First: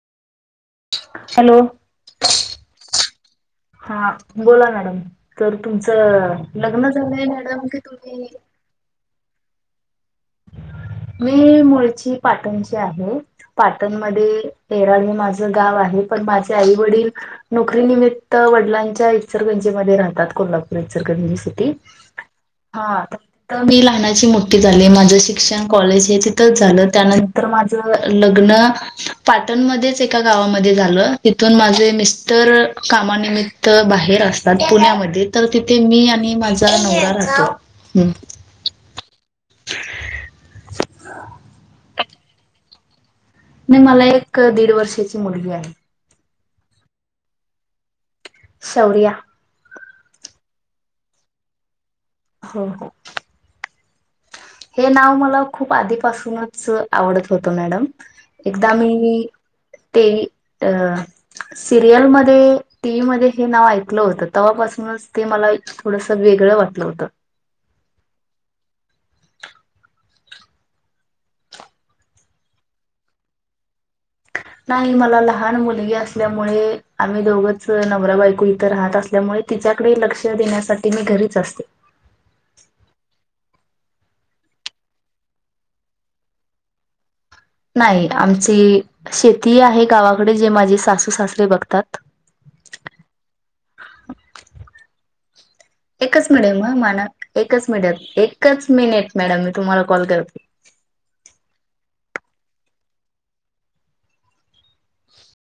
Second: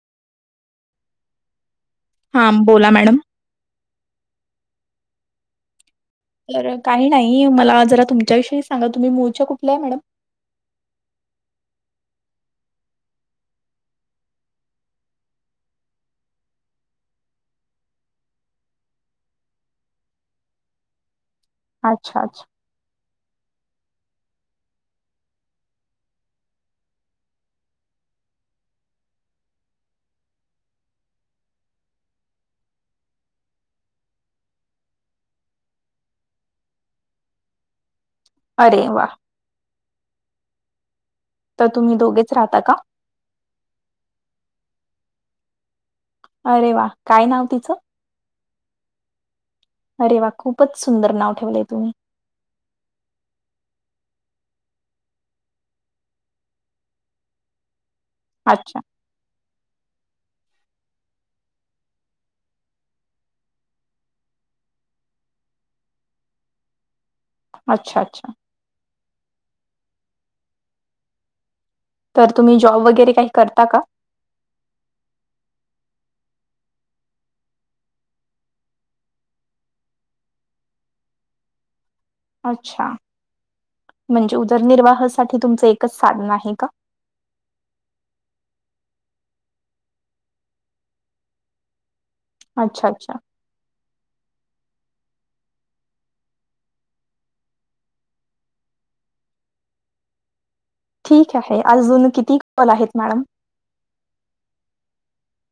Hello हा बोला madam. हा बोला मॅडम कर तुमच तर काही नाही मला जरा तुम्ही तुमच्याविषयी सांगत. तुम्ही मूळच्या कुठल्या आहे मॅडम मी मुळची पाटणची आहे. पाटणमध्येध्ये येराड हे माझं गाव आहे. पण माझे आई वडील नोकरीनिमित्त वडिलांच्या इचलकरंजी मध्ये राहतात कोल्हापूर इचलकरंजी. ती अच्छा अच्छा हा तर मी लहानाची मुठी झाली माझं शिक्षण कॉलेज हे तिथंच झालं त्यानंतर माझं लग्न पाटणमध्येच एका गावामध्ये झालं तिथून माझे मिस्टर कामानिमित्त बाहेर असतात पुण्यामध्ये तर तिथे मी आणि माझा नवरा राहतो. अरे वा [inaudible] तर तुम्ही दोघेच राहता का, नाही मला एक दीड वर्षाची मुलगी आहे. अरे! वा काय नाव तिचं? शौर्या. अरे! वा खूपच सुंदर नाव ठेवलेय तुम्ही? हो हो. हे नाव मला खूप आधी पासूनच आवडत होतं मॅडम. एकदा अच्छा मी ते अ सिरियल मध्ये टीव्ही मध्ये हे नाव ऐकलं होतं, तेव्हा पासूनच ते मला थोडसं वेगळं वाटलं होतं. अच्छा अच्छा! तर तुम्ही जॉब वगैरे काही करता का? नाही मला लहान मुलगी असल्यामुळे आम्ही दोघंच नवरा बायकू इथं राहत असल्यामुळे, तिच्याकडे लक्ष देण्यासाठी मी घरीच असते. अच्छा! म्हणजे उदरनिर्वाहासाठी तुमचं एकच साधन आहे का? नाही आमची शेती आहे, गावाकडे जे माझे सासू- सासरे बघतात. अच्छा अच्छा! एकच मिडम ह मानम एकचं मिडम एकच मिनिटं मॅडम मी तुम्हाला कॉल करते. ठीक आहे, अजून किती कॉल आहेत मॅडम. [inaudible]